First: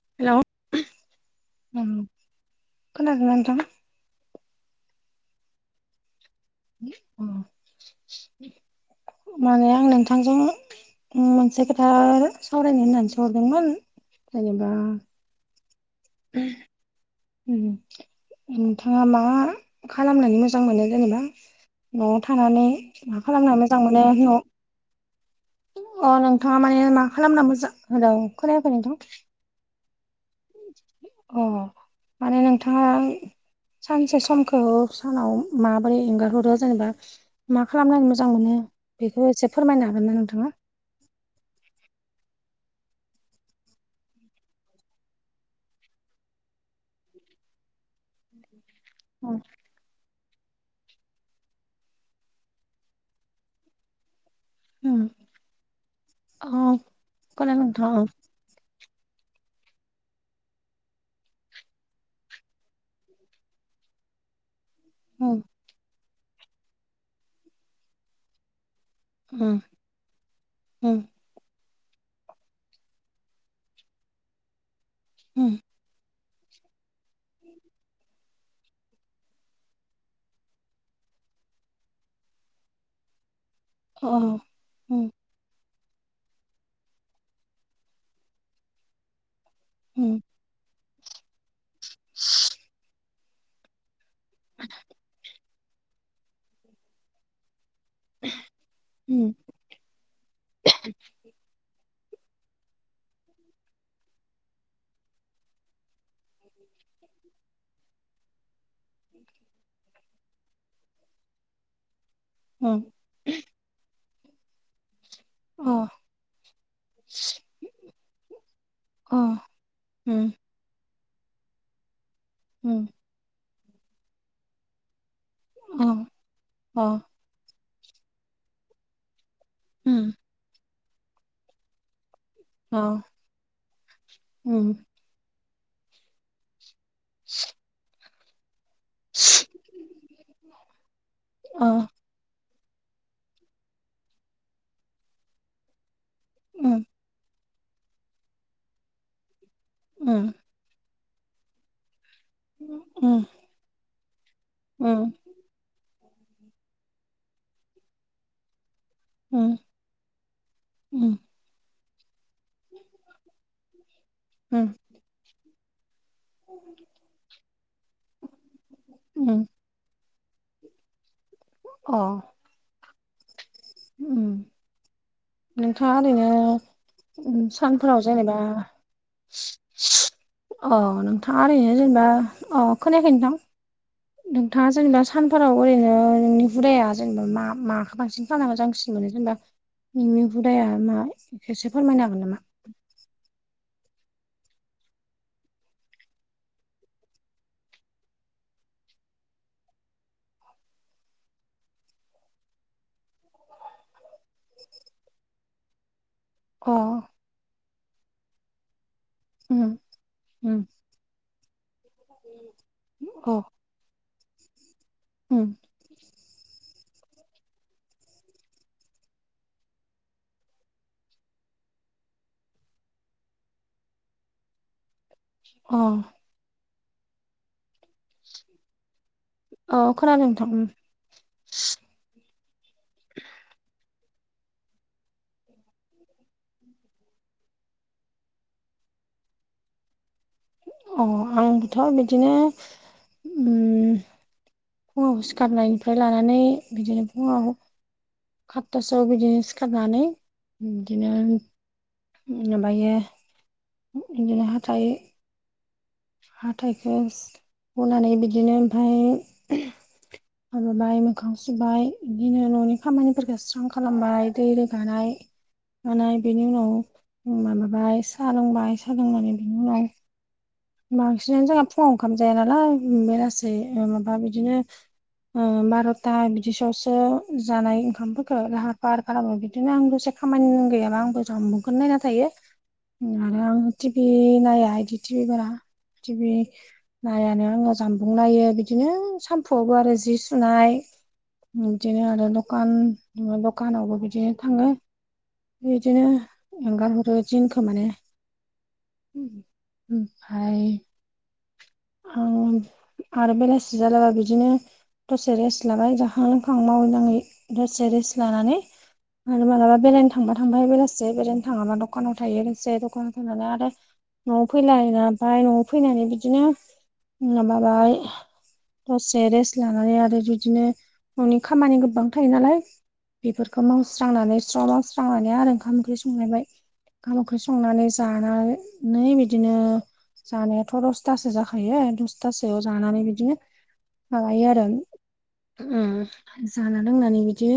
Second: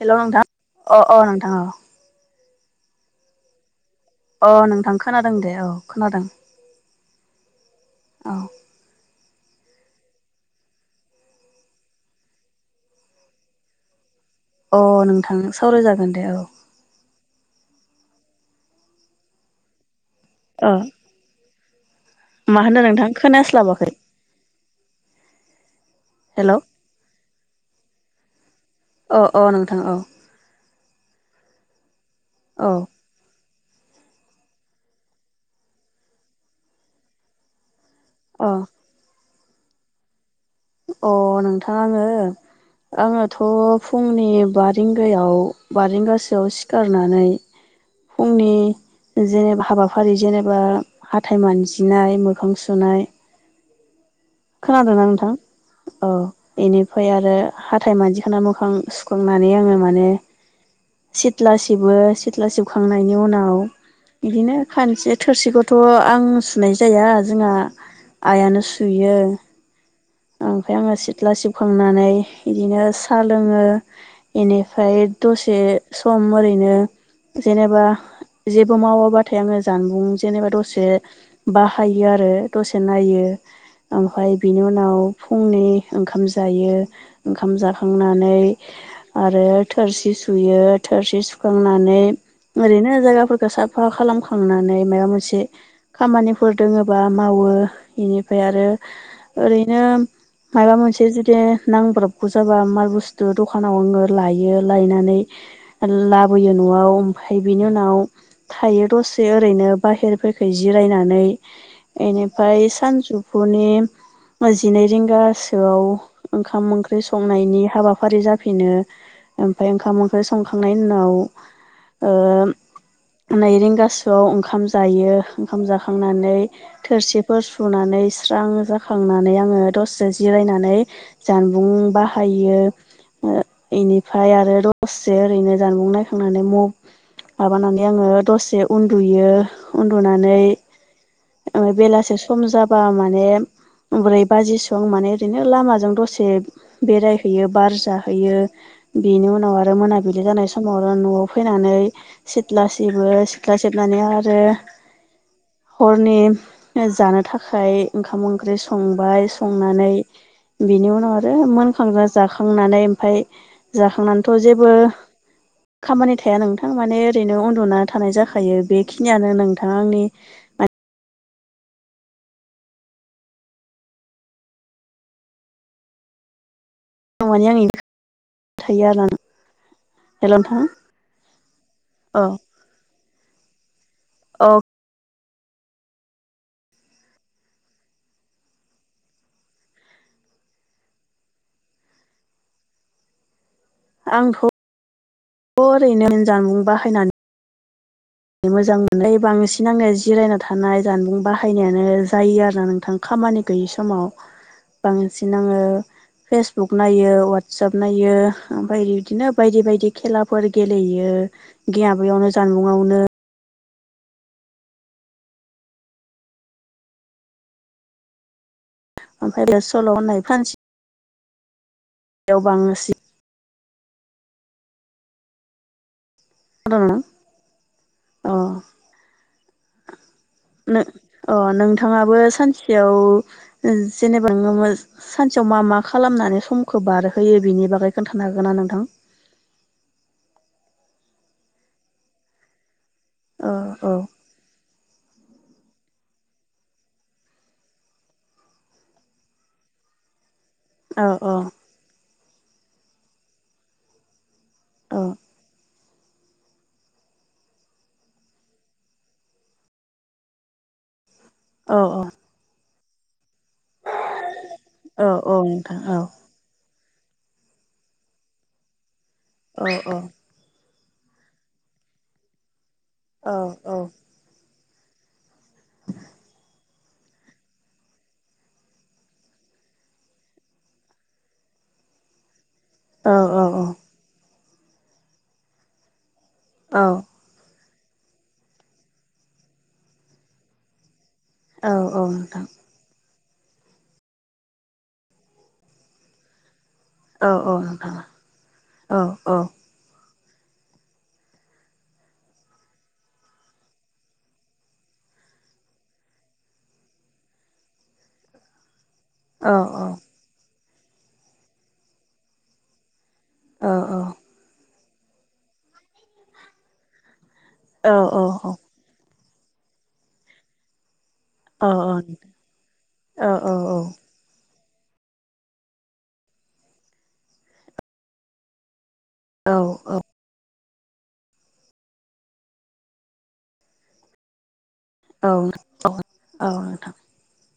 हेल' hello नोंथां अ अ नोंथां औ। खोनादोंना नोंथां? अ नोंथां खोनादों दे औ खोनादों। उम औ माने आं नोंथांजों उम मोनसे खोथा सावरायनो होननानैसो हरदोंमोन जेनेबा अ नोंथां सावरायजागोन दे औ। उम नोंथाङा मा खालामनानै मोजां अ मोनो जेनेबा? न'आव मा थानानै होनो नोंथां मा खालामनो मोजां खोनास्लाबाखै मोनो न' अ हेल' नोंथाङा माने मा खालामना मोजां हेलौ खोनायाखै नोंथां? अ अ नोंथां औ अ माने औ नोंथाङा सानसे समखौ सानाव माबोरै एंगारहरो जेनेबा मा खालामनानै मोजां अ मोनो बेखौ एसे फोरमायनो हागोन ना नोंथाङा? अ नोंथां आङो आङोथ' फुंनि बा रिंगायाव बा रिंगासोआव सिखारनानै फुंनि अ जेनेबा हाबाफारि जेनेबा हाथाय मानजिनाय मोखां सुनाय खोनादोंना नोंथां औ इनिफाय आरो खोनादों नोंथां हाथाय उम मानजिखांना मोखां सुखांनानै आङो माने सिथ्ला सिबो सिथ्ला सिबखांनायनि उनाव बिदिनो खानसे थोरसिखौ थ' आं सुनाय जाया जोंङा आइयानो सुयो। उम ओमफ्राय अ आं सिथ सिथ्ला सिबखांनानै बिदिनो साहा लोङो इनिफ्राय दसे सम ओरैनो जेनेबा जेबो मावाबाथाय आङो जानबुं जेनेबा दसे बाहायो आरो दसे नायो नोंथाङा ओमफ्राय बिनि उनाव फुंनि ओंखाम जायो ओंखाम जाखांनानै आरो थोरसि सुयो थोरसि सुखांनानै ओरैनो जायगाफोरखौ साफा खालाम खांनानै माबा मोनसे खामानिफोर दोङोबा मावो बेनिफ्राय आरो उम ओरैनो मायबा मोनसे जुदि नांब्रबगौ जाबा माल बुस्थु दखानाव आङो लायो लायनानै लाबोयो न'आव ओमफ्राय बिनि उनाव थायो दसे ओरैनो बाहेरफोरखै जिरायनानै एनिफ्राय सानजौफुनि जिनै रिंगा गोसोआव ओंखाम ओंख्रि संनायनि हाबाफारि जाफिनो ओमफ्राय ओंखाम ओंख्रि सं खांनायनि उनाव ओ उम नै रिंगासोआव ओंखाम जायो ओंखाम जाखांनानै थोरसि फोर सुनानै स्रां जाखांनानै आङो दसे जिरायनानै जानबुं बा फायो बेनिफ्राय आरो दसेसे ओरैनो जानबुं नायखांनानै म माबानानै आङो दसे उन्दुयो उन्दुनानै ओ बेलासे सम जाबा माय ने ब्रै बाजिसोआव‌ आं माने ओरैनो लामाजों दसे से बेरायहैयो बार जाहैयो बेनि उनाव आरो मोनाबिलि जानाय समाव आरो न'आव फैनानै सिथ्ला सिबो सिथ्ला सिबनानै आरो उम हरनि जानो थाखाय ओंखाम ओंख्रि संबाय संनानै बिनि उनाव आरो मोनखांना जाखांनानै ओमफ्राय जाखांनानैथ' जेबो खामानि थाया नोंथां माने ओरैनो उन्दुना थानाय जाखायो बेखिनियानो नोंथां आंनि अ उम नोंथाङा ओरैनो माने आं सानफोराव जेनेबा थायो आरो ना हेल' नोंथां अ नोंथाङा ओरैनो जेनेबा औ अ खोनायाखै नोंथां औ नोंथाङा जेनेबा सानफोराव ओरैनो नोंनि हुदाया जेनेबा मा माखौ बांसिन खामना मोजांसिन मोनो जेनेबा नोंनि हुदाया मा खेबसे फोरमायनो हागोन नामा आंथ' ओरैनो जानबुं बाहायना मोजां मोननाय बांसिन आङो जिरायना थानाय जानबुं बाहायनायानो जायो आरो ना नोंथां खामानि गैयि समाव बांसिन आङो अ फेसबुक नायो वाटसाप नायो ओमफ्राय बिदिनो बायदि उम बायदि खेलाफोर उम गेलेयो [unintelligible] जानबुङावनो अ उम ओमफ्राय बे सल' होननाय फ्रानसि याव [unintelligible] अ [unintelligible] अ औ खोनादों नोंथां उम अ नोंथाङाबो सानसेयाव जेनेबा [unintelligible] सानसेयाव मा मा खालामनानै समखौ बारहोयो बेनि बागै खोन्थानो हागोन ना नोंथां अ आंथ' बिदिनो औ औ उम फुङाव सिखारनायनिफ्राय लानानै बिदिनो फुङाव खाततासोआव बिदिनो सिखारनानै बिदिनो माबायो बिदिनो हाथाइ औ हाथाइखौ हुनानै बिदिनो ओमफ्राय माबाबाय मोखां औ सुबाय बिदिनो न'नि खामानिफोरखौ स्रां खालामबाय दै रोगा औ नाय औ नोंथां गानाय बेनि उनाव माबाबाय साहा लोंबाय साहा लोंनानै बिनि ओ उनाव ओ बांसिनानो जोंहा फुङाव ओंखाम जाया नालाय बे औ लासे औ माबा बिदिनो बार'था बिदिसोआवसो जानाय ओंखामफोरखौ लाहार फाहार खालामो बिदिनो आं दसे खामानि गैयाबा आंबो जानबुंखोनो नायना थायो औ औ औ आरो आं टिभि नाया बिदि टिभिबारा टिभि औ नायानो आङो जानबुं नायो बिदिनो सामफुआवबो आरो जि सुनाय बिदिनो नोंथां औ नोंथां औ आरो औ औ नोंथां दखान दखानावबो बिदिनो थाङो बिदिनो एंगारहरो औ दिनखो माने नोंथां औ ओमफाय आरो बेलासि जालाबा बिदिनो दसे रेस्ट लाबाय जाखां लोंखां मावै दाङै दसे रेस्ट लानानै आरो मालाबा बेरायनो थांबा थांबाय बेलासि बेरायनो थाङाबा दखानाव थायो बेसे दखान होयोनालाय आरो न'आव फैलाय न'आव फैनानै बिदिनो माबाबाय दसे रेस्ट लानानै आरो बिदिनो न'नि खामानि गोबां थायो नालाय औ बेफोरखौ मावस्रांनानै स्र' मावस्रांनानै सांनानै आरो ओंखाम ओंख्रि संलायबाय ओंखाम ओंख्रि संनानै जानानै नै बिदिनो जानायाथ' दसथासो जाखायो दसतसोयाव जानानै बिदिनो माबायो आरो उम जाना लोंनानै बिदि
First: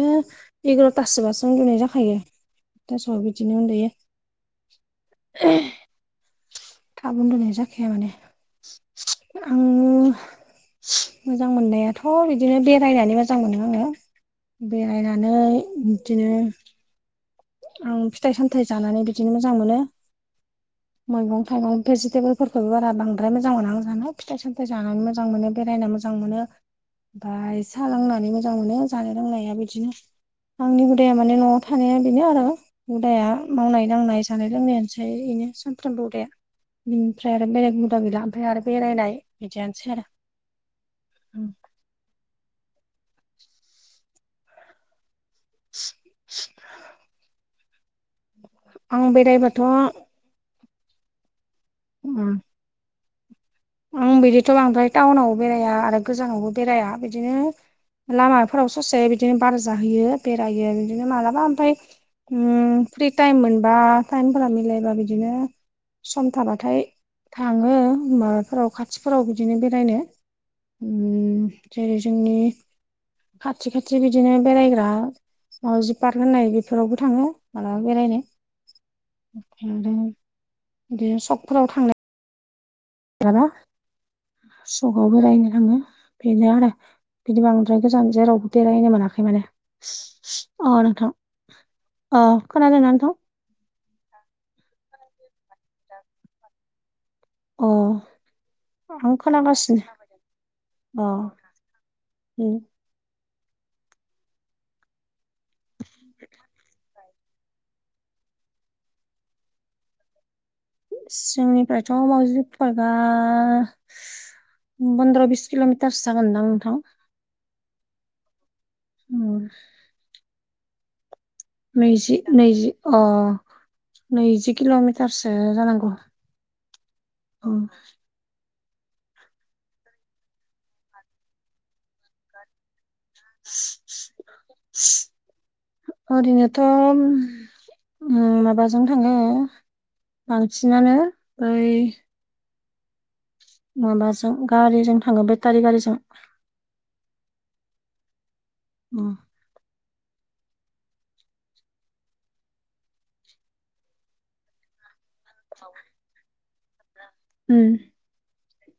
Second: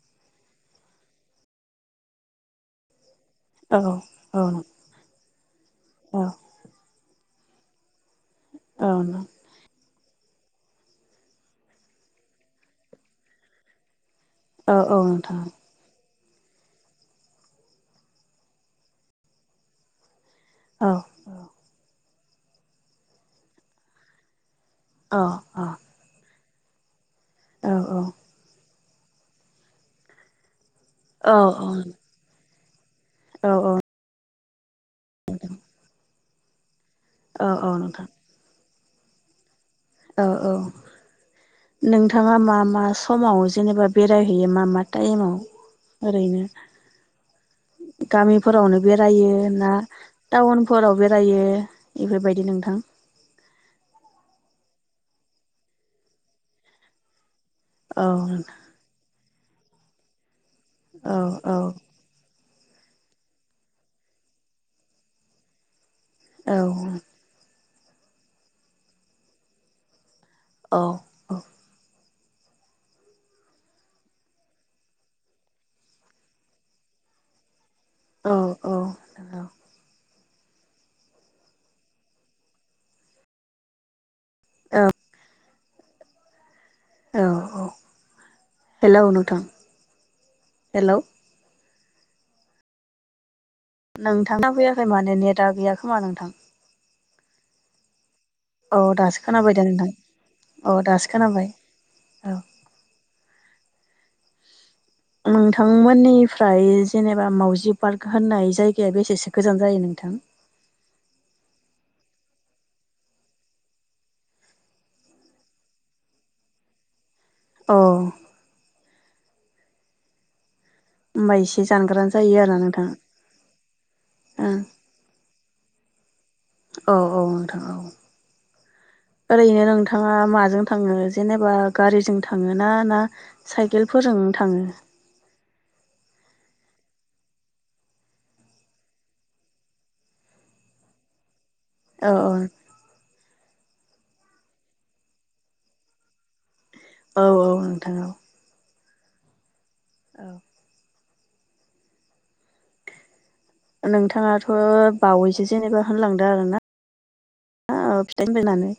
एगार'थासोबासो उन्दुनाय जाखायो [unintelligible] बिदिनो उन्दुयो [unintelligible] औ थाब उनदुनाय जाखाया माने आं मोजां मोननायाथ बिदिनो बेरायनानै मोजां मोनो आङो बेरायनानै बिदिनो आं फिथाइ सामथाइ जानानै बिदिनो मोजां मोनो औ मैगं थाइगं भेजिटेबोलफोरखौबो बांद्राय मोजां मोना आं जानो फिथाइ सामथाइ जानानै मोजां मोनो बेरायनो मोजां मोजां मोनो ओमफाय सा लोंनानै मोजां मोनो जानाय लोंनाया बिदिनो आंनि हुदाया माने न'आव थानाया बेनो आरो हुदाया मावनाय दांनाय जानाय लोंनायानोसै ओमफ्राय एनो सानफ्रामबो हुदाया बिनिफ्राय आरो बेलेग हुदा नोंथां गैला ओमफ्राय आरो बेरायनाय बिदियानोसै आरो औ औ नोंथाङा मा मा समाव जेनेबा बेरायहैयो मा मा टाइमाव ओरैनो गामिफोरावनो आं बेरायो बेरायबाथ' ना टाउनफोराव बेरायो बेफोरबायदि नोंथां आं बिदिथ बांद्राय टाउनावबो बेराया आरो गोजानावबो बेराया बिदिनो औ लामाफोरावसो ससेया बिदिनो बार जाहोयो बेरायो बिदिनो औ मालाबा औ ओमफ्राय उम फ्रि टाइम मोनबा टाइमफोरा मिलायबा बिदिनो सम औ थाबाथाय थाङो माबाफोराव खाथिफोराव बिदिनो बेरायनो औ जेरै जोंनि खाथि खाथि बिदिनो बेरायग्रा मावजि पार्क होननाय बेफोरावबो थाङो मालाबा बेरायनो औ औ बे सकफोराव थां मालाबा औ सकाव बेरायनो थाङो बेनो आरो औ बिदि औ बांद्राय गोजान जेरावबो बेरायनो हेलौ मोनाखै नोंथां माने अ हेलौ नोंथां अ खोनादोना नोंथां नोंथांना खोफैयाखै माने नेटा गैया खोमा नोंथां अ औ आं दासो खोनाबाय दे खोनागासिनो नोंथां औ अ दासो खोनाबाय औ उम नोंथांमोननिफ्राय जेनेबा मावजि पार्क होननाय जायगाया बेसेसो गोजान जायो नोंथां जों निफ्रायथ‌ मावाउजि पार्कआ पन्द्र बिस किलमिटारसो जागोनदां नोंथां अ उम होमबा एसे जानगारानो नैजि जायो आरोना नैजि नोंथां अ नैजि किलमिटारसो जानांगौ औ औ उम नोंथां औ ओरैनो नोंथाङा माजों थाङो जेनेबा गारिजों थाङो ना ना साइकेल फोरजोंनो थाङो ओरैनोथ माबाजों थाङो बांसिनानो ऐ अ अ माबाजों गारिजों थाङो बेटारि गारिजों औ औ नोंथां औ उम औ नोंथाङाथक्षबावैसो जेननिबा होनलांदो आरो ना उम फिथाइनि बायनानै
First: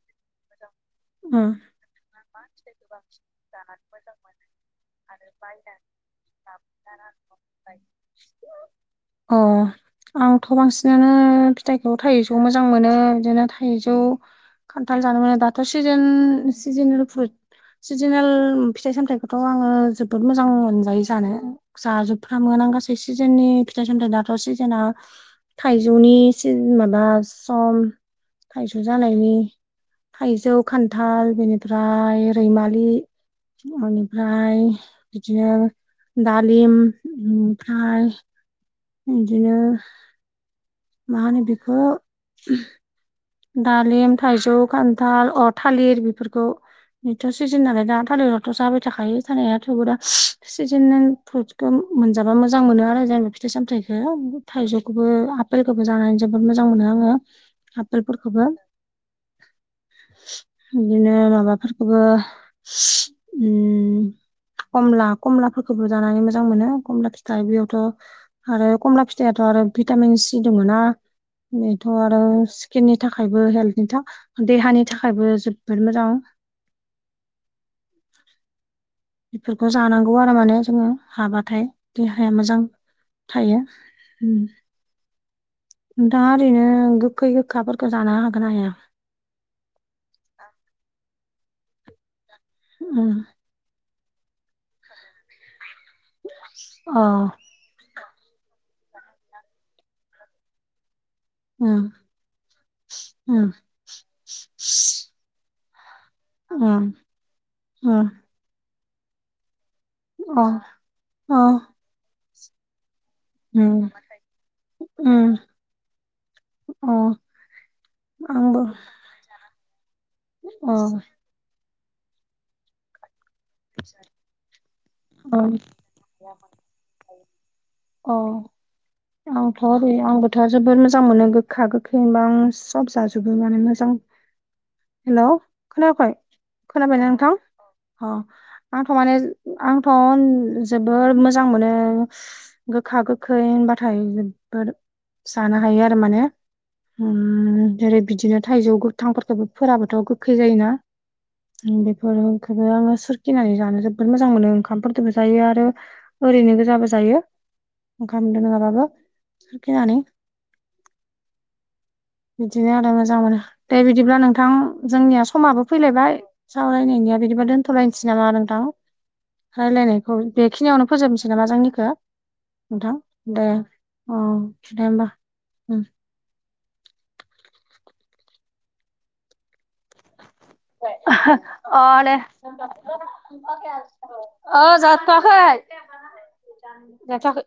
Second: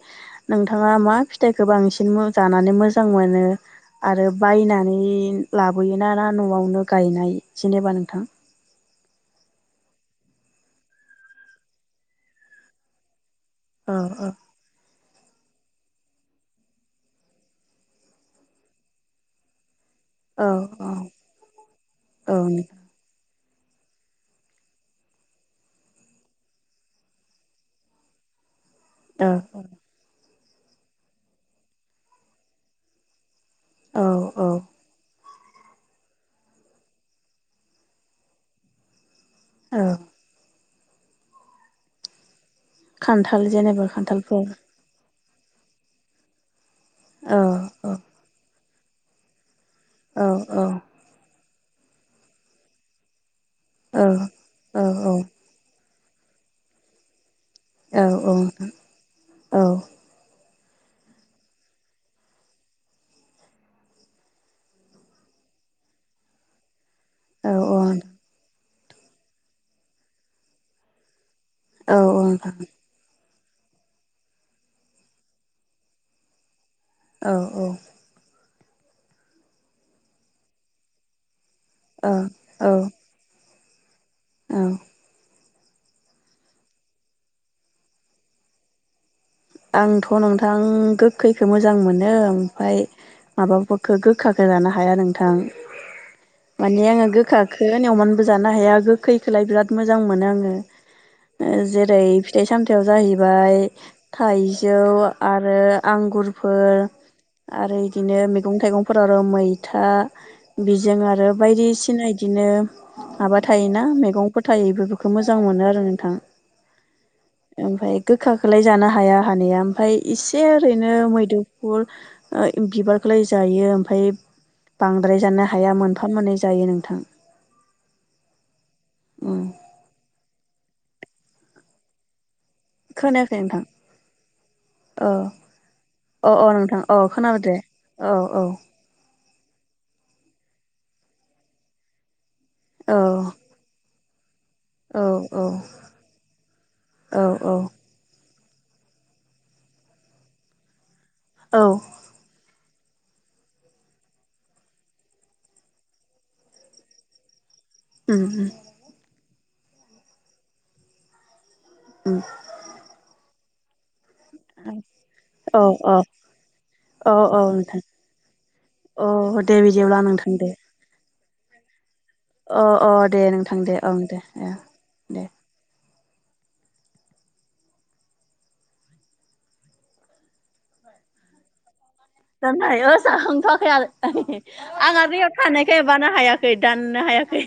नोंथाङा मा उम फिथाइखौ बांसिन मो जानानै मोजां मोनो आरो बायनानै लाबोयोन ना ना न'आवनो गायनाय जेनेबा नोंथां अ आंथ बांसिनानो फिथाइखौ थाइजौ मोजां मोनो इदिनो औ थाइजौ औ खान्थाल जानो [unintelligible] सिजोन सिजोनेल फ्रुद सिजोनेल फिथाइ सामथाइखौथ आङो जोब बहुद मोजां औ औ मोनजायो जानो औ जाजोबफ्रामोआनो आं गासिखौबो बे सिजोननि फिथाइ सामथाइ दाथ सिजोना थाइजौनि सि माबा सम थाइजौ जानायनि थाइजौ खान्थाल बेनिफ्राय रैमालि औ औ बेनिफ्राय इदिनो दालिम ओमफ्राय इदिनो औ मा होनो बेखौ खान्थाल जेनेबा दालिम खान्थालफोर थाइजौ खान्थाल अ - थालिर बेफोरखौ जोबथा औ सिजोन नालय औ दा थालिरावथ जाबाय थाखायो जानाय थेवबो दा औ औ सिजोन फ्रुदखौ मोनजाबा मोजां मोनो आरो जानो फिथाइ औ सामथायखौ औ थाइजौखौबो आपेलखौबो जानानै जोबोद मोजां मोनो आङो औ फोरखौबो इदिनो माबाफोरखौबो उम कमला कमलाफोरखौबो जानानै मोजां मोनो कमला फिथाइ औ बेयावथ आरो कमला फिथाइयावथ आरो भिटामिन सि दङना बेथ औ आरो औ नोंथां स्किननि थाखायबो हेल्थनि देहानि थाखायबो जोबोद मोजां औ औ इफोरखौ जानांगौ आरो माने जोङो हाबाथाय औ देहाया मोजां थायो उम औ नोंथाङा ओरैनो गोखै गोखाफोरखौ जानो हागोन हाया आंथ' नोंथां गोखैखो मोजां मोनो ओमफ्राय उम माबाफोरखौ गोखाखौ जानो हाया नोंथां माने अ आङो गोखा नावमानबो जानो हाया गोखैखौलाय बिराद मोजां मोनो आङो उम जेरै फिथाइ सामथाइयाव उम जाहैबाय थाइजौ आरो आंगुरफोर उम आरो उम इदिनो मैगं थाइगं फोर आरो मैथा अ बिजों आरो अ बायदिसिना बिदिनो माबा थायोना उम मैगंफोर थायो बेफोरखौ उम मोजां मोनो आरो नोंथां अ ओमफ्राय आंबो गोखाखौलाय जाना हाया हानाया ओमफाय एसे अ ओरैनो मैदुफुल बिबार फोरखौलाय जायो ओमफ्राय बांद्राय अ जानो हाया मोनफा मोननै जायो नोंथां अ उम आंथ' ओरै आंबोथ' जोबोद मोजां मोनो गोखा गोखै होनबा सब खोनायाखै जाजोबो नोंथां माने मोजां औ हेल' खोनायाखै अ अ नोंथां औ खोनाबायना खोनाबाय दे नोंथां औ औ आंथ' माने आंथ' जोबोर मोजां मोनो औ गोखा गोखै होनबाथाय औ औ जानो हायो आरो माने औ औ जेरै बिदिनो थाइजौ गोथांफोरखौबो फोराबोथ' गोखै जायोना औ बेफोरफोरखौबो आङो सोर नानै जानो जोबोद मोजां मोनो ओंखामफोरबो जायो आरो ओरैनो गोजाबो जायो उम ओंखामदों उम नङाबाबो साखिनानै उम बिदिनो आरो मोजां मोनो दे बिदिब्ला नोंथां जोंनिया औ समाबो औ फैलायबाय औ सावरायनायनिया औ बिदिब्ला नोंथां दोनथ'लाय नामा नोंथां अ दे बिदिब्ला रायलायनायखौ नोंथां दे बेखिनियावनो फोजोबनोसै नामा जोंनिखौ अ अ नोंथां दे नोंथां ओं दे औ ओ दे होमबा ओम। अ दे [unintelligible] आंहा ओ दैयाव जाथ'वाखै थानायखाय माबानो हायाखै दाननो जाथ'वाखै। हायाखै